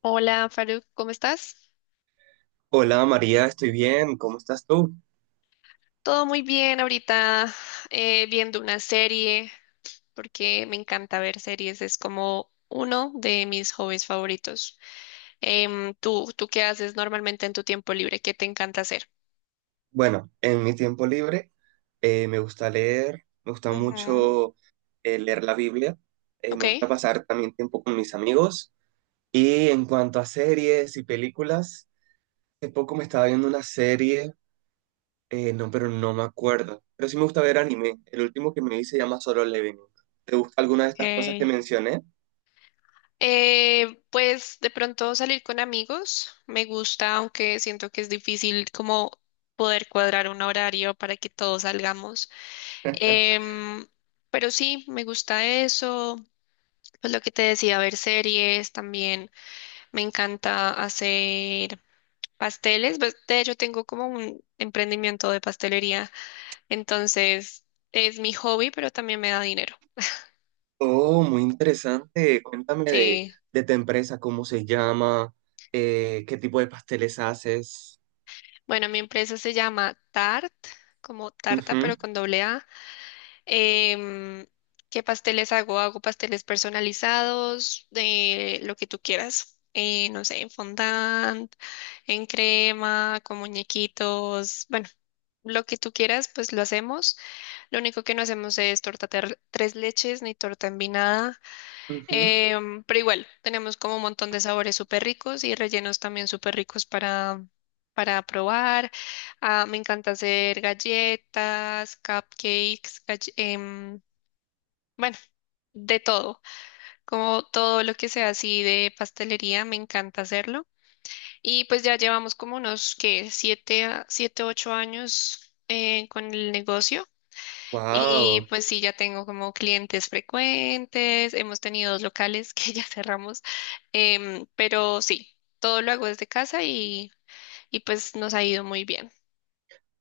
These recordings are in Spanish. Hola, Faruk, ¿cómo estás? Hola María, estoy bien, ¿cómo estás tú? Todo muy bien ahorita, viendo una serie porque me encanta ver series, es como uno de mis hobbies favoritos. ¿Tú qué haces normalmente en tu tiempo libre? ¿Qué te encanta hacer? Bueno, en mi tiempo libre, me gusta leer, me gusta Ujú. mucho leer la Biblia. Me gusta Ok. pasar también tiempo con mis amigos y en cuanto a series y películas, hace poco me estaba viendo una serie, no, pero no me acuerdo. Pero sí me gusta ver anime, el último que me vi se llama Solo Leveling. ¿Te gusta alguna de estas cosas que Ok. mencioné? Pues de pronto salir con amigos me gusta, aunque siento que es difícil como poder cuadrar un horario para que todos salgamos. Em, pero sí, me gusta eso. Pues lo que te decía, ver series también. Me encanta hacer pasteles. Pues, de hecho, tengo como un emprendimiento de pastelería. Entonces, es mi hobby, pero también me da dinero. Oh, muy interesante. Cuéntame de, Sí. de tu empresa, cómo se llama, qué tipo de pasteles haces. Bueno, mi empresa se llama Tart, como tarta, Ujú, pero con doble A. Em, ¿Qué pasteles hago? Hago pasteles personalizados, de lo que tú quieras. No sé, en fondant, en crema, con muñequitos, bueno, lo que tú quieras, pues lo hacemos. Lo único que no hacemos es torta tres leches ni torta en… ujú. Pero igual, tenemos como un montón de sabores súper ricos y rellenos también súper ricos para probar. Ah, me encanta hacer galletas, cupcakes, bueno, de todo. Como todo lo que sea así de pastelería, me encanta hacerlo. Y pues ya llevamos como unos, que siete, siete, ocho años con el negocio. Y Wow. pues sí, ya tengo como clientes frecuentes, hemos tenido dos locales que ya cerramos, pero sí, todo lo hago desde casa y pues nos ha ido muy bien.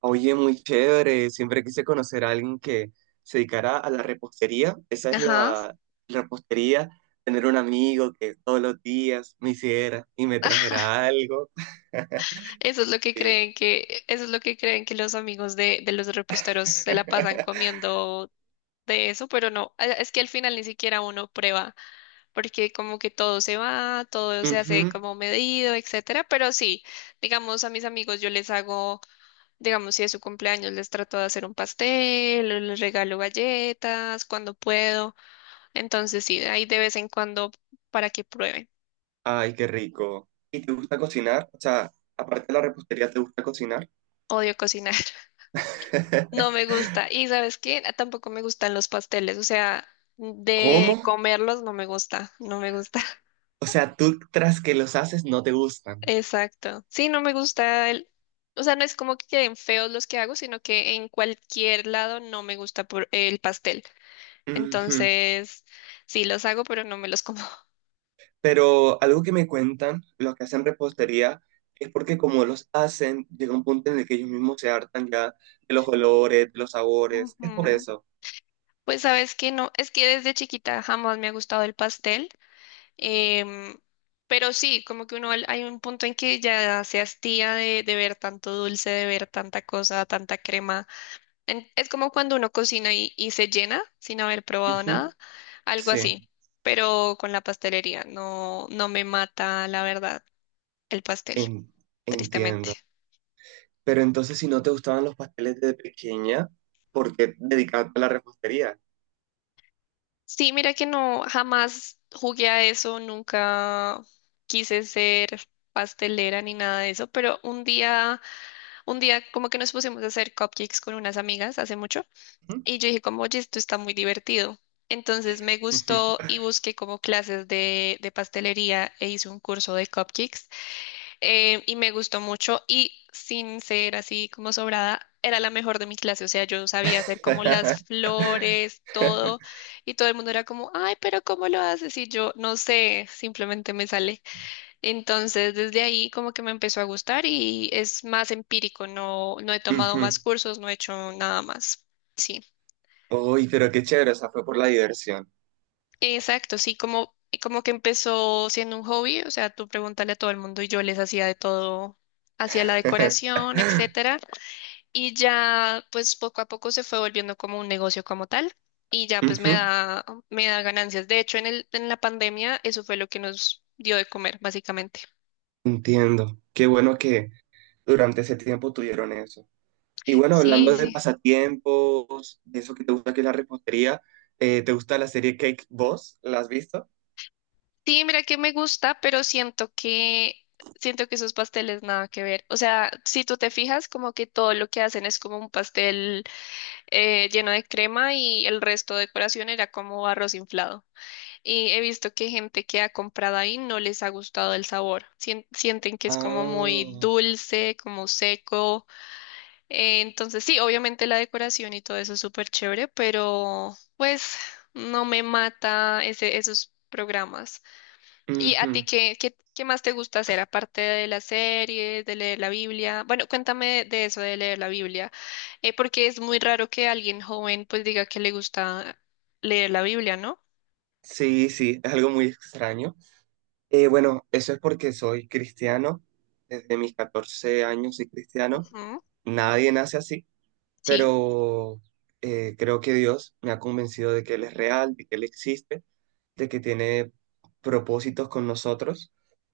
Oye, muy chévere. Siempre quise conocer a alguien que se dedicara a la repostería. Esa es Ajá, la repostería. Tener un amigo que todos los días me hiciera y me trajera algo. Sí. Eso es lo que creen, que los amigos de los reposteros se la pasan comiendo de eso, pero no, es que al final ni siquiera uno prueba, porque como que todo se va, todo se hace Ujú. como medido, etcétera, pero sí, digamos, a mis amigos yo les hago… Digamos, si es su cumpleaños, les trato de hacer un pastel, o les regalo galletas cuando puedo. Entonces, sí, ahí de vez en cuando para que prueben. Ay, qué rico. ¿Y te gusta cocinar? O sea, aparte de la repostería, ¿te gusta cocinar? Odio cocinar, no me gusta. Y ¿sabes qué? Tampoco me gustan los pasteles, o sea, ¿Cómo? de comerlos no me gusta, no me gusta. O sea, tú tras que los haces no te gustan. Exacto. Sí, no me gusta el… O sea, no es como que queden feos los que hago, sino que en cualquier lado no me gusta por el pastel. Ujú. Entonces, sí los hago, pero no me los como. Pero algo que me cuentan los que hacen repostería es porque como los hacen, llega un punto en el que ellos mismos se hartan ya de los olores, de los sabores. Es por Ujú. eso. Pues sabes que no, es que desde chiquita jamás me ha gustado el pastel, em, pero sí, como que uno hay un punto en que ya se hastía de ver tanto dulce, de ver tanta cosa, tanta crema. Es como cuando uno cocina y se llena sin haber probado Ujú. nada, algo así, Sí, pero con la pastelería, no, no me mata la verdad el pastel, en- tristemente. entiendo. Pero entonces si no te gustaban los pasteles de pequeña, ¿por qué dedicarte a la repostería? Sí, mira que no, jamás jugué a eso, nunca quise ser pastelera ni nada de eso, pero un día como que nos pusimos a hacer cupcakes con unas amigas hace mucho Ujú. y yo dije como, oye, esto está muy divertido. Entonces me Ujú. gustó y busqué como clases de pastelería e hice un curso de cupcakes, y me gustó mucho y sin ser así como sobrada, era la mejor de mi clase, o sea, yo sabía hacer como las flores, todo, y todo el mundo era como, ay, pero ¿cómo lo haces? Y yo no sé, simplemente me sale. Entonces, desde ahí como que me empezó a gustar y es más empírico, no, no he tomado más Ujú. cursos, no he hecho nada más. Sí, Uy, pero qué chévere, o sea, fue por la diversión. exacto, sí, como, como que empezó siendo un hobby, o sea, tú pregúntale a todo el mundo y yo les hacía de todo, hacía la decoración, etcétera. Y ya, pues poco a poco se fue volviendo como un negocio como tal. Y ya, pues Ujú, me da ganancias. De hecho, en el, en la pandemia, eso fue lo que nos dio de comer, básicamente. Entiendo. Qué bueno que durante ese tiempo tuvieron eso. Y bueno, Sí, hablando de sí. pasatiempos, de eso que te gusta que es la repostería, ¿te gusta la serie Cake Boss? ¿La has visto? Sí, mira que me gusta, pero siento que esos pasteles nada que ver. O sea, si tú te fijas, como que todo lo que hacen es como un pastel lleno de crema y el resto de decoración era como arroz inflado. Y he visto que gente que ha comprado ahí no les ha gustado el sabor. Sienten que es como muy Ah, dulce, como seco. Entonces, sí, obviamente la decoración y todo eso es súper chévere, pero pues no me mata ese, esos programas. ¿Y a ti ujú. qué, qué, qué más te gusta hacer aparte de las series, de leer la Biblia? Bueno, cuéntame de eso de leer la Biblia, porque es muy raro que alguien joven pues diga que le gusta leer la Biblia, ¿no? Sí, sí, es algo muy extraño. Bueno, eso es porque soy cristiano, desde mis 14 años soy cristiano. Ujú. Nadie nace así, Sí. pero creo que Dios me ha convencido de que Él es real, de que Él existe, de que tiene propósitos con nosotros.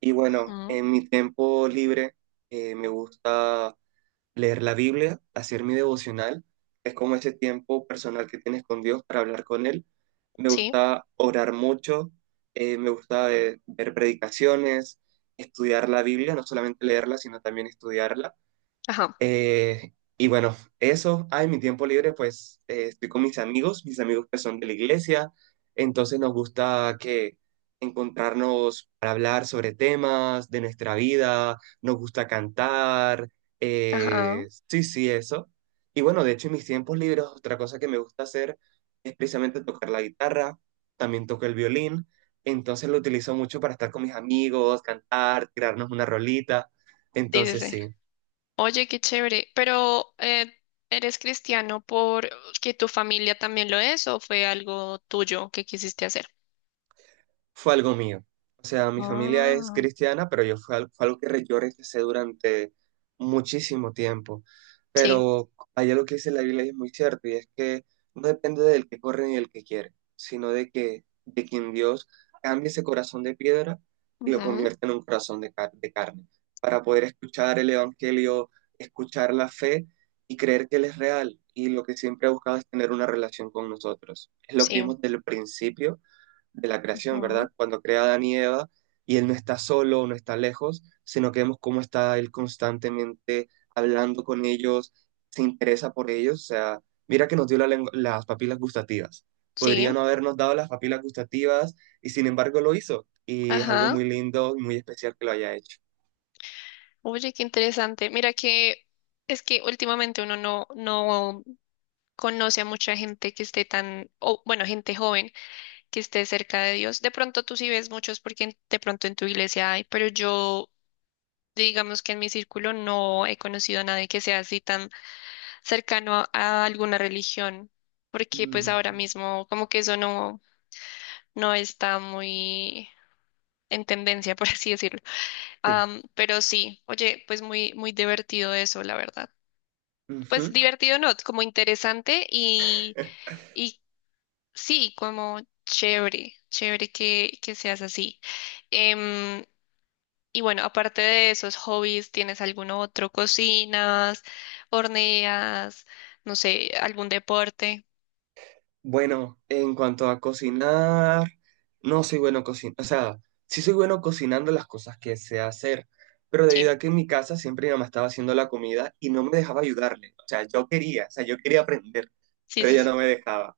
Y bueno, en mi tiempo libre, me gusta leer la Biblia, hacer mi devocional. Es como ese tiempo personal que tienes con Dios para hablar con Él. Me Sí, gusta orar mucho, me gusta ver predicaciones, estudiar la Biblia, no solamente leerla, sino también estudiarla. ajá, Eh, y bueno, eso, en mi tiempo libre, pues estoy con mis amigos que son de la iglesia. Entonces nos gusta que encontrarnos para hablar sobre temas de nuestra vida, nos gusta cantar, ajá. Sí, sí, eso. Y bueno, de hecho, en mis tiempos libres, otra cosa que me gusta hacer es precisamente tocar la guitarra, también toco el violín, entonces lo utilizo mucho para estar con mis amigos, cantar, tirarnos una rolita, Sí, entonces sí, sí. sí. Oye, qué chévere. Pero, ¿eres cristiano por que tu familia también lo es o fue algo tuyo que quisiste hacer? Fue algo mío. O sea, mi familia es Ah, cristiana, pero yo fue, fue algo que yo rechacé durante muchísimo tiempo. sí, Pero allá lo que dice la Biblia y es muy cierto, y es que no depende del que corre ni del que quiere, sino de que de quien Dios cambie ese corazón de piedra y lo ujú, convierta en un corazón de carne, para poder escuchar el Evangelio, escuchar la fe y creer que Él es real. Y lo que siempre ha buscado es tener una relación con nosotros. Es lo que sí, vimos del principio de la creación, ujú, ¿verdad? Cuando crea a Adán y Eva, y él no está solo, no está lejos, sino que vemos cómo está él constantemente hablando con ellos, se interesa por ellos. O sea, mira que nos dio la las papilas gustativas. Podría sí, no habernos dado las papilas gustativas y sin embargo lo hizo. Y es algo ajá. muy lindo y muy especial que lo haya hecho. Oye, qué interesante. Mira que es que últimamente uno no, no conoce a mucha gente que esté tan, o bueno, gente joven que esté cerca de Dios. De pronto tú sí ves muchos porque de pronto en tu iglesia hay, pero yo… Digamos que en mi círculo no he conocido a nadie que sea así tan cercano a alguna religión, porque pues Mm, ahora mismo como que eso no, no está muy en tendencia, por así decirlo. sí. Pero sí, oye, pues muy, muy divertido eso, la verdad. Pues Ujú. divertido no, como interesante y sí, como chévere, chévere que seas así. Em, Y bueno, aparte de esos hobbies, ¿tienes algún otro? ¿Cocinas? ¿Horneas? No sé, algún deporte. Bueno, en cuanto a cocinar, no soy bueno cocinando, o sea, sí soy bueno cocinando las cosas que sé hacer, pero debido Sí, a que en mi casa siempre mi mamá estaba haciendo la comida y no me dejaba ayudarle. O sea, yo quería, o sea, yo quería aprender, sí, pero sí, ella sí. no me dejaba.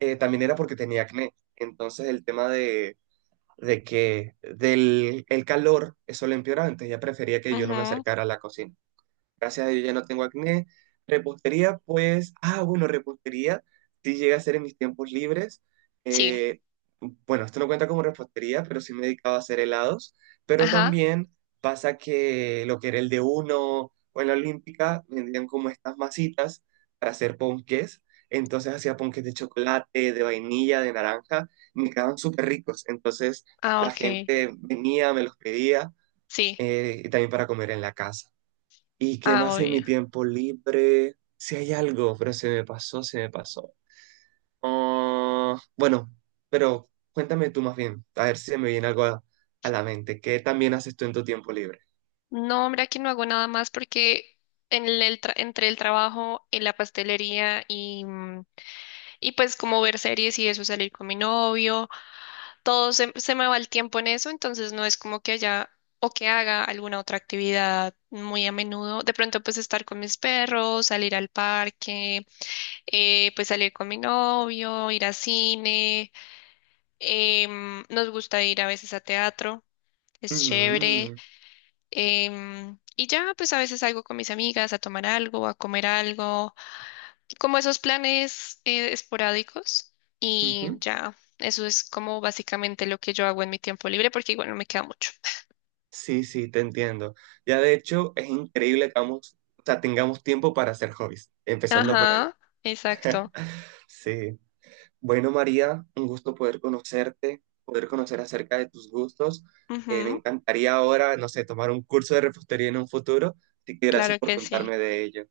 También era porque tenía acné, entonces el tema de que del el calor, eso lo empeoraba, entonces ella prefería que yo no me Ujú. acercara a la cocina. Gracias a Dios ya no tengo acné. Repostería, pues, bueno, repostería sí llega a hacer en mis tiempos libres. Sí, Eh, bueno, esto no cuenta como repostería, pero sí me dedicaba a hacer helados. Pero ajá. también pasa que lo que era el de uno o en la Olímpica vendían como estas masitas para hacer ponques. Entonces hacía ponques de chocolate, de vainilla, de naranja. Y me quedaban súper ricos. Entonces Ah, la ok. gente venía, me los pedía, Sí, y también para comer en la casa. ¿Y qué ah, más en mi obvio. tiempo libre? Si hay algo, pero se me pasó, se me pasó. Ah, bueno, pero cuéntame tú más bien, a ver si se me viene algo a la mente. ¿Qué también haces tú en tu tiempo libre? No, mira que no hago nada más porque en el entre el trabajo, en la pastelería y, mm, y pues como ver series y eso, salir con mi novio. Todo se, se me va el tiempo en eso, entonces no es como que haya o que haga alguna otra actividad muy a menudo. De pronto, pues estar con mis perros, salir al parque, pues salir con mi novio, ir a cine. Nos gusta ir a veces a teatro, es chévere. Mm, Y ya, pues a veces salgo con mis amigas a tomar algo, a comer algo, como esos planes esporádicos. Y ujú. ya, eso es como básicamente lo que yo hago en mi tiempo libre, porque igual no me queda mucho. Sí, sí, te entiendo. Ya de hecho, es increíble que vamos, o sea, tengamos tiempo para hacer hobbies, empezando por ahí. Ajá, exacto. Sí. Bueno, María, un gusto poder conocerte, poder conocer acerca de tus gustos. Me Ujú, encantaría ahora, no sé, tomar un curso de repostería en un futuro, así que gracias claro por que sí. contarme de ello.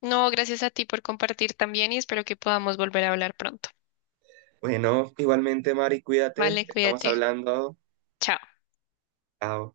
No, gracias a ti por compartir también y espero que podamos volver a hablar pronto. Bueno, igualmente, Mari, cuídate, Vale, estamos cuídate. hablando. Chao. Chao.